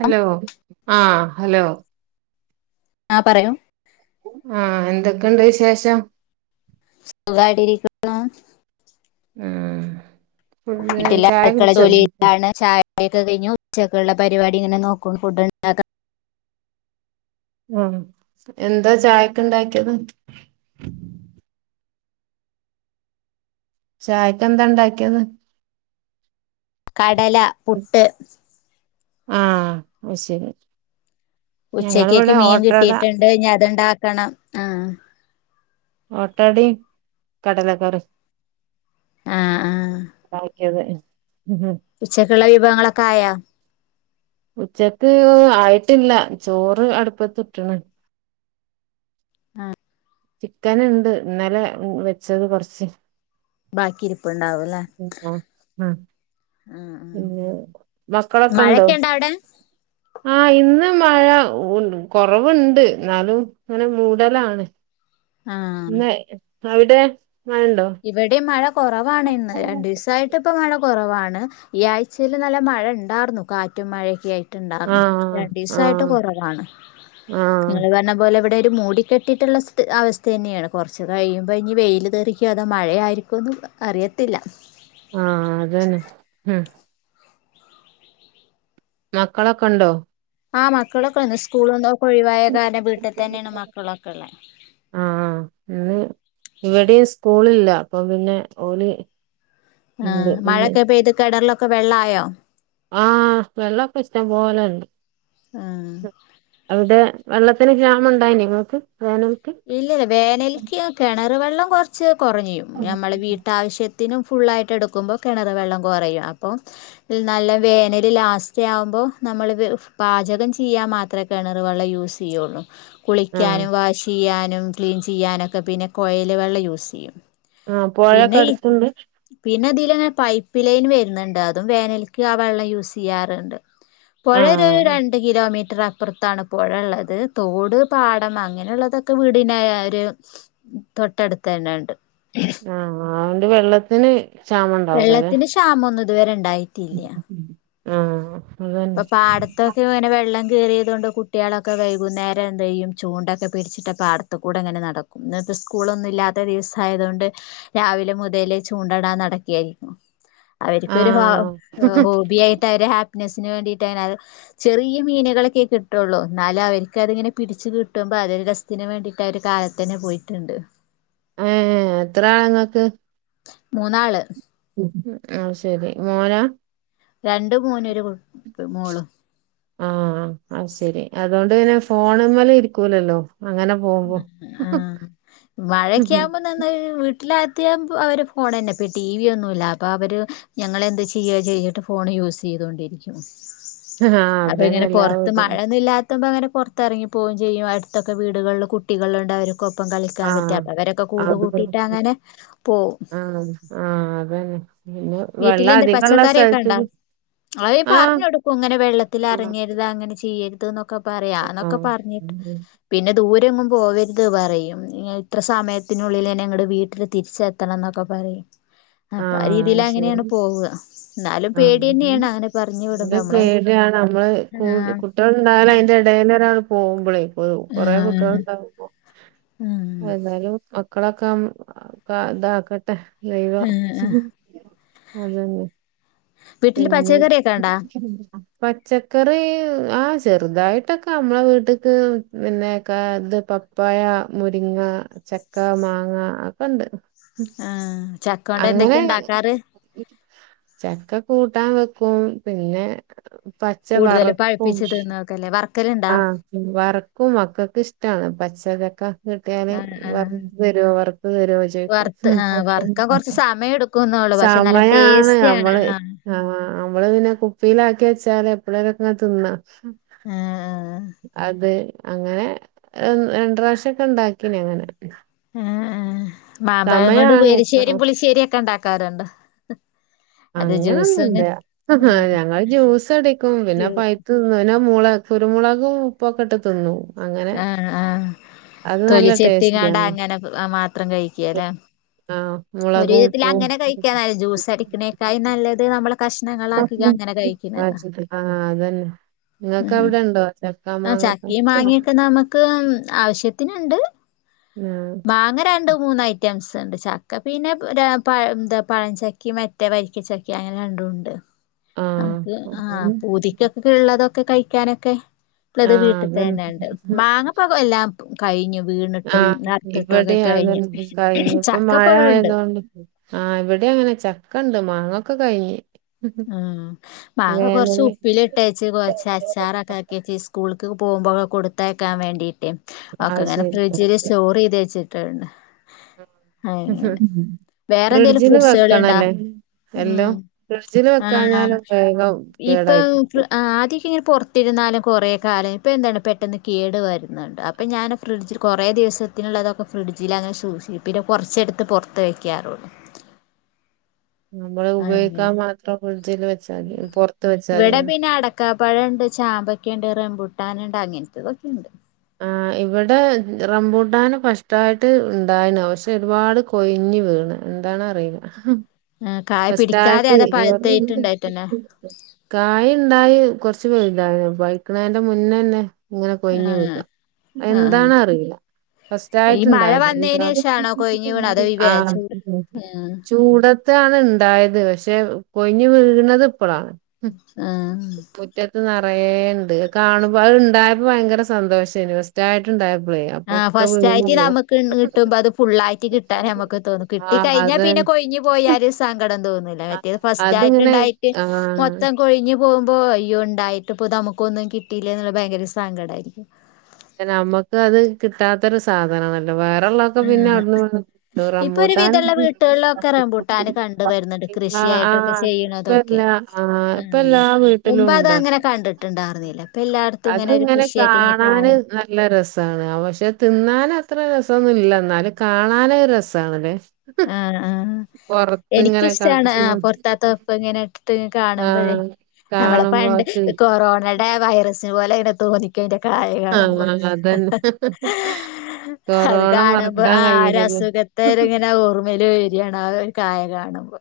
Hello ആഹ് hello ആഹ് പറയൂ ആഹ് എന്തൊക്കെണ്ട് വിശേഷം? സുഖായിട്ട് ഇരിക്കുന്നു ഉം പിന്നെ ഛായ കുടിച്ചോ? ഛായുടി ഒക്കെ കഴിഞ്ഞു ഉച്ചക്കുള്ള പരിപാടിങ്ങനെ നോക്കും ഫുഡ്ണ്ടാക്ക ഉം എന്താ ഛായക്ക് ഇണ്ടാക്കിയത്? ഛായക്ക് എന്താ ഇണ്ടാക്കിയേത്? കടല പുട്ട് ആഹ് അയ് ശരി ഞങ്ങള് ഇവടെ ഓട്ടട ഇത് കയ്ഞ്ഞ അത്ണ്ടാക്കണം ആഹ് ഓട്ടടീം കടലക്കറീം ആഹ് ആഹ് [unintelligible] ഉച്ചക്കുള്ള വിഭവങ്ങളൊക്കെ ആയൊ? ഉച്ചക്ക് ആയിട്ടില്ല ചോറ് അടുപ്പത്ത് ഇട്ട്ണ് ആഹ് ചിക്കന്ണ്ട് ഇന്നലെ വെച്ചത് കൊറച്ച് ബാക്കി ഇരിപ്പുണ്ടാവും അല്ലേ ഉം ആഹ് അ ആ ആ പിന്നെ മക്കളൊക്കെണ്ടോ? മഴയൊക്കെ ഉണ്ടോ അവിടെ ആഹ് ഇന്ന് മഴ വുണ്ട് കൊറവുണ്ട് ന്നാലും അങ്ങനെ മൂടലാണ് ആ ഇന്ന് അവിടെ മഴണ്ടോ? ഇവിടീം മഴ കൊറവാണിന്ന് രണ്ടു ദീസായി ട്ട് പ്പൊ മഴ കുറവാണ് ഈ ആഴ്ചയിൽ നല്ല മഴ ഇണ്ടാർന്നു കാറ്റും മഴയൊക്കെ ആയി ട്ട് ണ്ടാർന്നു ആഹ് രണ്ടീസായിട്ട് ആഹ് കൊറവാണ് ആഹ് നിങ്ങള് പറഞ്ഞ പോലെ ഇവിടൊരു മൂടി കെട്ടിട്ടുള്ളസ്ഥ അവസ്ഥ തന്നേണ് കൊറച്ച് കഴിയുമ്പോ ഇഞ്ഞി വെയില്തെറി ക്കോ അതോ മഴയായിരിക്കോന്ന് അറിയത്തില്ല ആഹ് അത്അന്നെ ഉം മക്കളൊക്കെണ്ടോ? ആഹ് മക്കളൊക്കെ വന്നു സ്കൂള്ന്നൊ ഒഴിവായ കാരണം വീട്ടിത്തന്നെയാണ് മക്കളൊക്കെ ഉള്ളെ ആഹ് ഇന്ന് ഇവടീം സ്കൂളില്ല അപ്പൊ പിന്നെ ഓല് ആഹ് ഇണ്ട് മഴൊക്കെ പെയ്ത് കെണറിലൊക്കെ വെള്ളായോ? ആഹ് വെള്ളപ്പൊ ഇഷ്ടം പോലണ്ട് ആഹ് അവിടെ വെള്ളത്തിന് ക്ഷാമം ഉണ്ടായിന ങ്ങക്ക് വേനൽക്ക് ഇല്ലല്ല വേനൽക്കീ കെണറ് വെള്ളം കൊറച്ച് കൊറയും ഞമ്മള് വീട്ടാവശ്യ ത്തിനും ഫുള്ളായിട്ട് എടുക്കുമ്പൊ കിണറ് വെള്ളം കൊറയും അപ്പൊ തിൽ നല്ല വേനല് ലാസ്റ്റ് ആവുമ്പൊ നമ്മള് വി പാചകം ചിയ്യാൻ മാത്രേ കിണർ വെള്ള യൂസ് ചെയ്യുള്ളു ആഹ് കുളിക്കാനും വാഷ് ചെയ്യാനും ക്ലീൻ ചെയ്യാനൊക്കെ പിന്നെ കോയൽ വെള്ളം യൂസ് ചെയ്യും ആഹ് പുഴയൊക്കെ പിന്നെ ഈ അടുത്തുണ്ട് പിന്നെ തിലങ്ങനെ പൈപ്പ് ലൈൻ വരുന്നുണ്ട് അതും വേനൽക്ക് ആ വെള്ളം യൂസ് ചെയ്യാറുണ്ട് [inaudible] പുഴ ഒരു ആഹ് രണ്ട് കിലോമീറ്റർ അപ്പുറത്താണ് പുഴ ഉള്ളത് തോട് പാടം അങ്ങനെയുള്ളതൊക്കെ ഒക്കെ വീടിന ഒരു തൊട്ടടുത്ത തന്നെയണ്ട് ആഹ ആണ്ട് വെള്ളത്തിന് ക്ഷാമം ഉണ്ടാവൂലല്ലേ വെള്ളത്തിന് ക്ഷാമം ഒന്നും ഇതുവരെ ഉണ്ടായിട്ടില്ല ആഹ് അതന്നെ ഇപ്പൊ പാടത് പാടത്തൊക്കെ ഇങ്ങനെ വെള്ളം കയറിയത് കൊണ്ട് കുട്ടികളൊക്കെ വൈകുന്നേരം എന്ത്‌ ചെയ്യും ചൂണ്ട ഒക്കെ പിടിച്ചിട്ട് പാടത്ത പാടത്തു കൂടെ ങ്ങനെ നടക്കും ഇന്ന് ഇപ്പോൾ സ്കൂളൊന്നും ഇല്ലാത്ത ദിവസ ആയതുകൊണ്ട് രാവിലെ മുതലേ ചൂണ്ടടാൻ നടക്കുകായിരിക്കും അവർക്കൊരു ഹോ ആഹ് ഹോബി ആയിട്ട് അവര് ഹാപ്പിനെസിന് വേണ്ടിയിട്ട് അ ചെറിയ മീനുകളൊക്കെ കിട്ടുള്ളൂ ന്നാല അവർക്ക്തിങ്ങനെ പിടിച്ച് കിട്ടുമ്പോ അതൊരു റെസ്‌ തിന് വേണ്ടിയിട്ട് അവര് കാലത്ത് തന്നെ പോയിട്ടുണ്ട് ഏഹ് എത്ര ആളങ്ങൾക്ക് മൂന്നാള് ആഹ് ശരി മോന രണ്ട് മോനും ഒരു മോളും ആഹ് അത്‌ ശെരി അതുകൊണ്ട് പിന്നെ ഫോൺമ്മലെ ഇരിക്കൂലല്ലോ അങ്ങനെ പോകുമ്പോ ആഹ് മഴ ഒക്കെ ആകുമ്പോൾ വീട്ടിലെത്തിയാ അവര് ഫോൺ തന്നെ ഇപ്പ ടി വി ഒന്നുംല്ല അപ്പൊ അവര് ഞങ്ങൾന്ത് ചെയ്യുകയോ ചെയ്തിട്ട് ഫോൺ യൂസ് ചെയ്തുകൊണ്ടിരിക്കും ആഹ് അപ്പൊ അതന്നെ ഇങ്ങനെ എല്ലാ പൊറത്ത് വീട്ടിലും മഴൊന്നുംല്ലാത്ത എത്തുമ്പം അങ്ങനെ പുറത്തിറങ്ങി പോവും ചെയ്യും അടുത്തൊക്കെ വീടുകളിൽ കുട്ടികൾ ഉണ്ട് അവരും ക്കൊപ്പം കളിക്കാൻ പറ്റാ ആഹ് അപ്പൊ അവരൊക്കെ കൂട് ആഹ് കൂട്ടിട്ട് അങ്ങനെ പോവും ആഹ് ആഹ് അതന്നെ പിന്നെ വീട്ടിൽ വെള്ളം എന്താ അധികള്ള പച്ചക്കറിയൊക്കെ ണ്ടാ സ്ഥലത്ത്ക്ക് അയ് ആഹ് പറഞ്ഞ് കൊടുക്കും ഇങ്ങനെ വെള്ളത്തിൽ ആഹ് അറങ്ങരുത് അങ്ങനെ ചെയ്യരുത് എന്നൊക്കെ പറയാ അതൊക്കെ ആഹ് പറഞ്ഞിട്ട് പിന്നെ ദൂരെങ്ങും പോവർത് ഇത് പറയും ഇത്ര സമയത്തിനുള്ളിൽ ന്നെ വീട്ടില് തിരിച്ചെത്തണം എന്നൊക്കെ പറയും അപ്പ ഈ തിൽ ആഹ് അങ്ങനെയാണ് ശരി പോവുക എന്നാലും പേടി ആഹ് തന്നെയാണ് അങ്ങനെ പറഞ്ഞു വിടുമ്പോ നമ്മളെ കുട്ടികൾ ഉണ്ടായാൽ അതിന്റെ ഇടയിലൊരാൾ പോകുമ്പോളേ ഇപ്പൊ കൊറെ കുട്ടികൾ ആഹ് ഉണ്ടാവുമ്പ ആഹ് എന്നാലും മക്കളൊക്കെ കാക്കട്ടെ ദൈവം ആഹ് ആഹ് അതന്നെ വീട്ടില് പിന്നെ പച്ചക്കറിയൊക്കെ ഉണ്ടാ പച്ചക്കറി ആഹ് ചെറുതായിട്ടൊക്കെ നമ്മളെ വീട്ട്ക്ക് പിന്നെ ക ത് പപ്പായ മുരിങ്ങ ചക്ക മാങ്ങ അതൊക്കെ ണ്ട് ആഹ് ചക്ക കൊണ്ട് അങ്ങനെ എന്തൊക്കെയാ ഉണ്ടാക്കാറ് ചക്ക കൂട്ടാൻ വെക്കും പിന്നെ പച്ച കൂടുതലും വറുക്കും പഴുപ്പിച്ച് തിന്നോക്കല്ലേ വറക്കലുണ്ടാ ആഹ് വയറക്കും മക്കക്ക് ഇഷ്ടാണ് പച്ച ചക്ക. കിട്ട്യാല് ആഹ് ആഹ് വറുത്തു തരോ വറുത്തു തര്യോ ചോയ്ക്കും. വറുത്ത് ആഹ് വറുക്കാൻ കൊറച്ച് സമയം എടുക്കുന്നൊള്ളു. പക്ഷെ നല്ല ടേസ്റ്റ് ആണ് നമ്മള് ആഹ്. ആഹ് നമ്മള് പിന്നെ കുപ്പീല് ആക്കി വെച്ചാല് എപ്ളേലൊക്കെ ഇങ്ങനെ തിന്ന. ആഹ് അതെ അങ്ങനെ രണ്ട് പ്രാവശ്യം ഒക്കെ ഇണ്ടാക്കീനി അങ്ങനെ ഏഹ്. ഏ മാമ്പഴം കൊണ്ട് സമയാണ് പെരിശ്ശേരിയും പുളിശ്ശേരി ഒക്കെ ഇണ്ടാക്കാറുണ്ടൊ. അങ്ങനൊന്നുല്ല. ആഹ് ഞങ്ങള് ജ്യൂസ് അടിക്കും പിന്നെ ജ്യൂ പ തിന്നും. പിന്നെ കുരുമുളകും ഉപ്പൊക്കെട്ട് തിന്നും അങ്ങനെ. ആഹ് ആഹ്. അത് നല്ല തൊലിച്ചെത്തിങ്ങാണ്ടാ ടേസ്റ്റിയാണ് അങ്ങനെ മാത്രം കഴിക്കലെ. ആഹ് ഒരു മുളകും വിധത്തിൽ അങ്ങനെ ഉപ്പും കഴിക്കാ നല്ലത്. ജ്യൂസ് അടിക്കണേക്കായി നല്ലത് നമ്മള്. കഷ്ണങ്ങളാക്കി അങ്ങനെ ആ കഴിക്കുന്നതാ ചിത് ആ അതന്നെ ഉം. നിങ്ങൾക്ക് ഉം അവിടെ ഉണ്ടോ ചക്ക ആ മാങ്ങൊക്കെ ചക്കിം ആ മാങ്ങ്യാെക്കെ നമക്ക് ആവശ്യത്തിന് ഇണ്ട്. ഉം മാങ്ങ രണ്ട് മൂന്ന് ഐറ്റംസ്ണ്ട് ച ക്ക പിന്നെ പഴചക്കിം എന്താ മറ്റെ വരിക്കച്ചക്ക അങ്ങനെ രണ്ടും ഇണ്ട്. ആ അൻക്ക്. ആഹ് പൂതിക്കൊക്കെ ഇള്ളതൊക്കെ കഴിക്കാനൊക്കെ ത്ള്ളത് ആ അതന്നെ വീട്ട്ത്തന്നെണ്ട്. മാങ്ങ ഇപ്പ എല്ലാം കഴിഞ്ഞു വീണിട്ടും നടുത്തിട്ടും ഒക്കെ ഇവിടിം അത കഴിഞ്ഞു [unintelligible] കഴിഞ്ഞപ്പം ചക്കപ്പഴം ഉണ്ട് മഴആയതോണ്ട്. ആഹ്. ഇവിടെ അങ്ങനെ ചക്ക ഉണ്ട് മാങ്ങൊക്കെ കഴിഞ്ഞ് ഉം മാങ്ങ കൊറച്ച് വേനല് ഉപ്പില് ഇട്ടേച്ച് കൊറ്ച്ച് അച്ചാറൊക്കെ ആക്ക്യച്ച് സ്കൂളൾക്ക് പോകുമ്പോ [unintelligible] കൊടുത്തയക്കാൻ വേണ്ടിയിട്ടെ. ഒക്കെ അത് ഇങ്ങനെ ശരി ഫ്രിജില് സ്റ്റോർ ചെയ്ത് വെച്ചിട്ട്ണ്ട് - വേറെ എന്തെലും ഫ്രിഡ്ജില് ഫ്രൂട്ട്സുകൾ ഇണ്ടാ വെക്കണല്ലെ എല്ലും. ഉം ഫ്രിഡ്ജില് വെക്കാഞ്ഞാലും വേഗം കേടായി. ആ ആദ്യാെക്കെ ഇങ്ങനെ പുറത്തിരുന്നാലും കൊറേ കാലം. ഇപ്പ എന്താണ് പെട്ടെന്ന് കേട് വരുന്നുണ്ട് അപ്പോം ഇപ്പം ഞാന് ഫ്രിഡ്ജിൽ കൊറേ ദിവസ ത്തിനുള്ളതൊക്ക ഫ്രിഡ്ജില് അങ്ങനെ സൂക്ഷിക്കും പിന്നെ കൊറച്ചെടുത്ത് പൊറത്ത് വയ്ക്കാറുള്ളൂ നമ്മള് ഉപയോഗിക്കാൻ അങ്ങനെ മാത്രം ഫ്രിഡ്ജില് വെച്ചാ മതി. പൊറ്ത്ത് വെച്ചാത്യല്ലോ ക പഴണ്ട്, ചാമ്പക്യണ്ട്, റംബുട്ടാന്ണ്ട് അങ്ങൻത്തെതൊക്കെ ഇണ്ട്. ആഹ് ഇവിടെ റംബൂട്ടാന് ഫസ്റ്റായിട്ട് ഇൻണ്ടായിണ്‌. പക്ഷെ ഒരുപാട് കൊയിഞ്ഞു വീണ്. എന്തണറീല്ല. ആഹ് കായ പിടിക്കാതെ ഫസ്റ്റായിട്ട് അതാ ഇവിടുന്നു പഴുത്തായിട്ടുണ്ടായിട്ടന്നെ [unintelligible] കായിണ്ടായി. കൊറച്ചു [unintelligible] ഇതായി വഴിക്കണതിന്റെ മുന്നെന്നെ ഇങ്ങനെ കൊയ്ഞ് വിക. ആഹ് ആഹ് എന്തണ് അറീല്ല. ഫസ്റ്റ് ഈ ആയിട്ട് മഴ ഇണ്ടായത വന്നതിന് ശേഷാണോ കൊഴിഞ്ഞ് വീണത് അതോ ഈ ആ വേ ചൂട് ആഹ് ചൂട ത്താണ് ഇണ്ടായത്. പക്ഷെ കൊയ്ഞ്ഞു വീണത് ഇപ്പളാണ്. ആഹ് മറ്റത്ത് നറയേ ഇണ്ട്. കാണുമ്പ അത് ഇണ്ടായപ്പോ ഭയങ്കര സന്തോഷേനി ഫസ്റ്റ്. ആ ഫസ്റ്റ് ആയിട്ട് പോവും നമുക്ക് കിട്ടുമ്പം അത് ഫുള്ളായിട്ട് കിട്ടാൻ നമ്മുക്ക് തോന്നും. കിട്ടി ആഹ് കഴിഞ്ഞാൽ അത് പിന്നെ കൊഴിഞ്ഞു പോയാല്. സങ്കടം തോന്നുല്ല ആ, മറ്റേത് ഫസ്റ്റ് ആയിട്ട് അതിങ്ങനെ ഇണ്ടായിട്ട് ആഹ് മൊത്തം കൊഴിഞ്ഞ പോകുമ്പോ അയ്യോ ഇണ്ടായിട്ട് ഇപ്പൊ നമുക്ക് ഒന്നും കിട്ടീല്ലെ എന്നുള്ള ഭയങ്കര സങ്കടായിരിക്കും. നമ്മക്ക് അത് കിട്ടാത്തരു സാധന നല്ല വേറെ ഇള്ളതൊക്കെ പിന്നെ ആഹ് ഔട്ന്നും ഇവട്ന്നും. ഇപ്പൊ ഒരു റംമ്പൂട്ടാന വിധള്ള ഉം വീട്ടുകളിലൊക്കെ റംബൂട്ടാന് കണ്ട് വരുന്നുണ്ട് അതെ ആഹ് കൃഷിയായിട്ടൊക്കെ ആഹ് ഇപ്പൊ ചെയ്യണതൊക്കെ. എല്ലാ ആഹ് ഇപ്പൊ എല്ലാ വീട്ടി മുമ്പ് അത് അങ്ങനെ കണ്ടിട്ടുണ്ടായിരുന്നില്ല, ഇപ്പൊ എല്ലായിടത്തും ഇങ്ങനെ ഒരു കൃഷിയായിട്ട് ഇങ്ങനെ കാണു ഇത് നല്ല രസമാണ്, പക്ഷെ തിന്നാൻ അത്ര രസം ഒന്നുമില്ല അന്നാലും കാണാനൊരു രസമാണ് അല്ലേ. ആഹ് ആഹ് എനിക്കിഷ്ടാണ് കാണിച്ച് ആഹ് പൊറത്തൊക്കെ ഇപ്പൊ ഇങ്ങനെ ഒക്കെ. ത്ത് കാണുമ്പോഴേ ആഹ് നമ്മള് ഇപ്പോ കാണുമ്പോ പണ്ട് അത് കൊറോണയുടെ വൈറസ് പോലെയാണ് തോന്നി. എനിക്ക് അയിന്റെ കായ കാണുമ്പോൾ. ആഹ് അതന്നെ അത് കൊറോണ കാണുമ്പോ മറക്കാൻ ആഹ് ഒരു കഴിയൂലല്ലോ അസുഖത്ത് ഇങ്ങനെ. ഇത് ആഹ് ഓർമ്മയില് വരിയാണ് ആഹ് ഒരു കായ കാണുമ്പോ.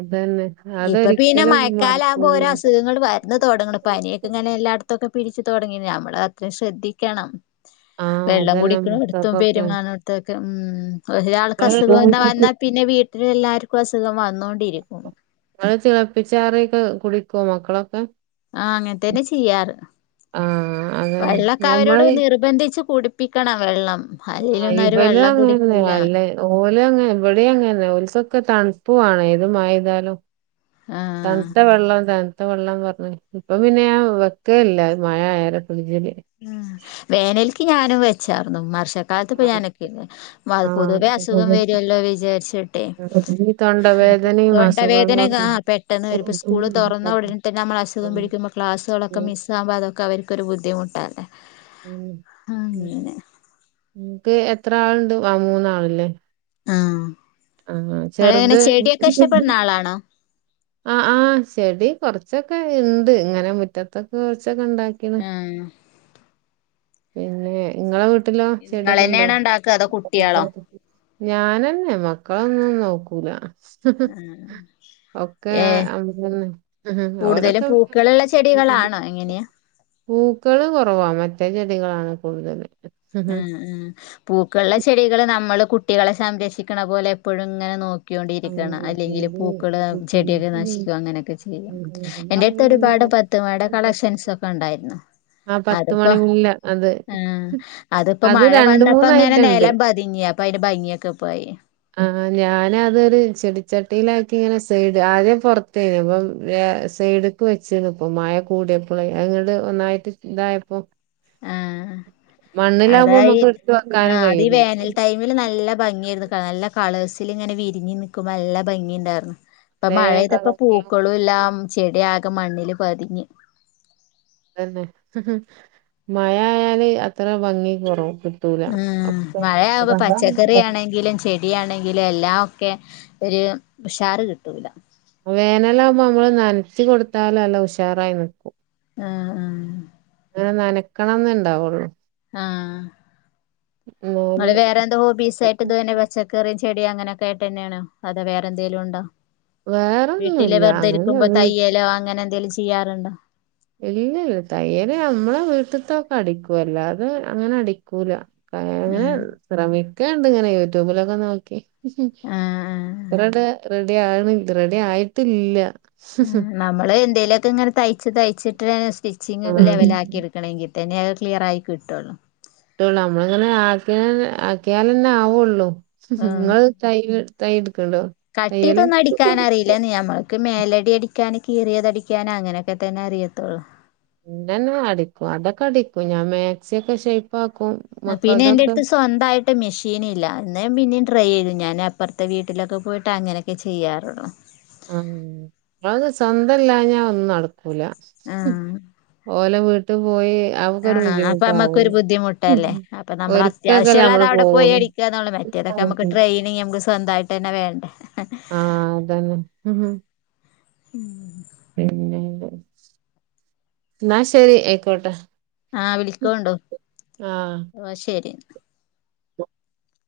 അതെന്നെ. ഇപ്പൊ പിന്നെ മഴക്കാലം ആവുമ്പോ ഓരോ അസുഖങ്ങൾ വരും. വന്ന് തൊടങ്ങുന്നു പനിയൊക്കെ ഇങ്ങനെ എല്ലായിടത്തും ഒക്കെ പിടിച്ച് തൊടങ്ങി, നമ്മള് അത്രയും ശ്രദ്ധിക്കണം. ആഹ് വെള്ളം അതന്നെ കുടിക്കണം എടുത്തും മക്കൾക്കൊക്കെ പെരുമാറണം. ഇതൊക്കെ ഉം ഒരാൾക്ക് ഇങ്ങള് അസുഖം തന്നെ വന്നാൽ പിന്നെ വീട്ടി ട്ടില് എല്ലാവർക്കും അസുഖം വന്നൊണ്ടിരിക്കും. നിങ്ങള് തിളപ്പിച്ചാറിയൊക്കെ കുടിക്കുവോ മക്കളൊക്കെ? ആഹ് അങ്ങനെ തന്നെ ചെയ്യാറ്, ആഹ് അതന്നെ വെള്ളം ഒക്കെ അവരോട് ഞമ്മള് നിർബന്ധിച്ച് കുടി പ്പിക്കണം വെള്ളം. ആഹ് അല്ലേലൊന്നും അവര് ഇവനും വെള്ളം അങ്ങനെ കുടിക്കൂല തന്നെയാ അല്ലേ. ഓല് അങ്ങനെ ഇവിടെയും അങ്ങനെ ഓലുക്ക് ഒക്കെ തണുപ്പുവാണ്, ഏത് മഴ പെയ്താലും. ആഹ് തണുത്ത വെള്ളം തണുത്ത വെള്ളം എന്ന് പറഞ്ഞു. ഇപ്പം പിന്നെ ആഹ് വെക്കല്ല മഴ ആയാലേ ഫ്രിഡ്ജില്. ഉം വേനൽക്ക് ഞാനും വെച്ചായിരുന്നു. [unintelligible] മഴക്കാലത്ത് ഞാൻ അനക്കില്ല, വൽ പൊതുവേ അസുഖം ആഹ് വരുവല്ലോ വിചാരിച്ചിട്ടേ. ഈ ആഹ് അതോണ്ടാ തൊണ്ടവേദനയും തൊണ്ടവേദന കാ അസുഖങ്ങളൊക്കെ പെട്ടെന്ന് വരും, ഇപ്പ സ്കൂള് തൊറന്ന് ഉടനെ. ഇപ്പൊ നമ്മള് അസുഖം പിടിക്കുമ്പോ ക്ലാസ്സുകളൊക്കെ മിസ്സ്‌ ആവാതെ അവർക്ക് ഒരു ബുദ്ധിമുട്ടല്ലേ. ഉം ആ, ഉം ഉം അങ്ങനെ നിങ്ങൾക്ക് എത്ര ആളുണ്ട് ആഹ് മൂന്നാളല്ലേ. ആഹ് ആഹ് നിങ്ങളെങ്ങനെ ചെറുത്. ചെടിയൊക്കെ ഇഷ്ടപ്പെടുന്ന [unintelligible] ആളാണോ ആഹ് ആഹ് ചെടി കൊറച്ചൊക്കെ ഇണ്ട് ഇങ്ങനെ മുറ്റത്തൊക്കെ കൊറച്ചൊക്കെ ഇണ്ടാക്കി. കിണ് ആഹ് പിന്നെ ഇങ്ങളെ വീട്ടിലോ? ചെടിയൊക്കെ ഉണ്ടോ, നിങ്ങളെന്നെയാണോ ഉണ്ടാക്കുക അതോ കുട്ടികളോ [inaudible] ഞാന് തന്നെ മക്കളൊന്നും നോക്കൂല. ആഹ് ഒക്കെ ഏഹ് അമ്മന്നെ കൂടുതലും ഓലൊക്കെ പൂക്കളുള്ള പിന്നെ ചെടികളാണോ എങ്ങനെയാ? പൂക്കള് കൊറവാ മറ്റേ ചെടികളാണ് കൂടുതൽ. ഉം ഉം പൂക്കുള്ള ചെടികള് നമ്മള് കുട്ടികളെ സംരക്ഷിക്കേണ് പോലെ എപ്പൊഴും ഇങ്ങനെ നോ അത് ക്കിയോണ്ടിരിക്കണം അല്ലെങ്കില് പൂക്കള് ചെടിയൊക്കെ നശിക്കും അങ്ങനെയൊക്കെ ചെയ്യും, അത് എന്റെ അടുത്ത് നമ്മള് ഒരുപാട്. ത്തുമ്മാടെ കളക്ഷൻസ് ഒക്കെ ഒണ്ടായിരുന്നു, ആ അത് പത്ത് ഇപ്പൊ മണി മുല്ല അത് ആഹ്. അതിപ്പോ അത് മഴ രണ്ട് വന്നപ്പോൾ ഇങ്ങനെ മൂന്നായിട്ടുണ്ട് നിലം പതുങ്ങി അപ്പം അയിന്റെ ഭംഗിയൊക്കെ പോയി. ആഹ് ഞാനത്. ത് ചെടിച്ചട്ടിയിലാക്കി ഇങ്ങനെ സൈഡ് ആദ്യ പുറത്തേ അപ്പം ഏഹ് സൈഡ്. ക്കു വെച്ചിരുന്നു, അപ്പൊ മഴ കൂടിയപ്പഴേ അങ്ങട് ഒന്നായിട്ട് ഇതായപ്പോ. ആഹ് മണ്ണിൽ അതാ ആവുമ്പോൾ നമുക്ക് എടുത്ത് വെക്കാനും കഴിയുള്ളൂ. ഇതില് നല്ല ഭംഗിയായിരുന്നു പല കളഴ്സിൽ ഇങ്ങനെ വിരിഞ്ഞ് നിക്കുമ്പോ നല്ല ഭംഗി ഇണ്ടായിരുന്നു. ഇപ്പൊ പലേ മഴപെയ്തപ്പോൾ കളറിലും പൂക്കൾ എല്ലാ ചെടിയാകെ മണ്ണില് പതിഞ്ഞു. തന്നെ മഴ ആയാല് അത്ര ഭംഗി കുറവും. ആഹ് മഴയാവുമ്പോ പച്ചക്കറി ആണെങ്കിലും ചെടി - ടി ആണെങ്കില് എല്ലാം ഒക്കെ ഒരു ഉഷാറ് കിട്ടൂല്ല വേനലാവുമ്പോ നമ്മള് നനച്ച് കൊടുത്താല് നല്ല ഉഷാറായി നിക്കും ആഹ് ആഹ് അങ്ങനെ നനക്കണം എന്നു ഉണ്ടാവുള്ളു ആഹ് എന്നാല് നിങ്ങള് വേറെ എന്തോ ഹോബീസ് ഏറ്റത് [unintelligible] തന്നെ ഹോ പച്ചക്കറിയും ചെടിയും അങ്ങനൊക്കെ തന്നെയാണോ അതൊ വേറെ എന്തേലും ഒണ്ടോ വീട്ടില് വേറൊന്നുല്ല വെറുതെ അങ്ങനെ ഇരിക്കുമ്പോ തയ്യലോ അങ്ങനെ എന്തേലും ചെയ്യാറൊണ്ടോ ഏയ് തയ്യല് അമ്മള് വീട്ടിത്തൊക്കെ അടിക്കും അല്ലാതെ അങ്ങനെ അടിക്കൂല അങ്ങനെ ഉം ശ്രമിക്കണ്ട് ഇങ്ങനെ യൂട്യൂബിലൊക്കെ നോക്കി ആഹ് ആഹ് ഇതുവരെ റെഡിയായിരു റെഡി ആയിട്ടില്ല ഉം നമ്മള് എന്തേലു ഒക്കെ ഇങ്ങനെ തയ്ച്ച് തയ്ച്ചിട്ട് സ്റ്റിച്ചിങ്ങ് ഒക്കെ ആഹ് ലെവലാക്കി എടുക്കണം വക്കണെങ്കി തന്നെ അത് ക്ലിയറായി കിട്ടോള്ളൂ ട്ടോള്ളൂ നമ്മള് ഇങ്ങനെ ആക്കിയാ ആക്കിയാൽ തന്നെ ആവുള്ളൂ നിങ്ങള്- തയ്യ് [unintelligible] തയ് എടുക്കുണ്ടോ കട്ട് ചെയ്ത് ഒന്ന് അടി - എനിക്ക് അങ്ങനെ അറിയില്ലാന്ന് ഞാൻ പറയും എനിക്ക് മേലഡി അടിക്കാന് കീറിയത് അടിക്കാന് അങ്ങനെയൊക്കെ തന്നെ അറിയത്തൊള്ളൂ എന്റെ തന്നെ അടിക്കും അതൊക്കെ അടിക്കും ഞാൻ മാക്സിയൊക്കെ ഷേപ്പ് ആക്കും ആ ഹ് പിന്നെ എന്റെ അടുത്ത് സ്വന്തായിട്ട്- ട്ട് മെഷീനില്ല അന്നേ പിന്നേം ട്രൈ ചെയ്തു ഞാന് അപ്പുറത്തെ വീട്ടിലൊക്കെ പോയിട്ട് അങ്ങനൊക്കെ ചെയ്യാറുള്ളു ഉം അത് സ്വന്തം അല്ലാഞ്ഞാ ഒന്നും നടക്കൂല ആഹ് ഓല വീട് - ട്ട് പോയി അവക്കൊരു ആഹ് അപ്പൊ നമ്മക്കൊരു ബുദ്ധിമുട്ടാവൂലേ ബുദ്ധിമുട്ടല്ലേ ഒരിക്കെക്കയല്ലേ നമ്മള് പോകുള്ളൂ ള [unintelligible] ഇതൊക്കെ നമുക്ക് ട്രെയിനിങ് നമുക്ക് സ്വന്തമായിട്ട് തന്നെ വേണ്ടേ ആഹ് അത് തന്നെ ഉം [inaudible] പിന്നെ എന്നാ ശരി ആയിക്കോട്ടെ ആഹ് വിളിക്കണുണ്ടോ ആ ആ ശരി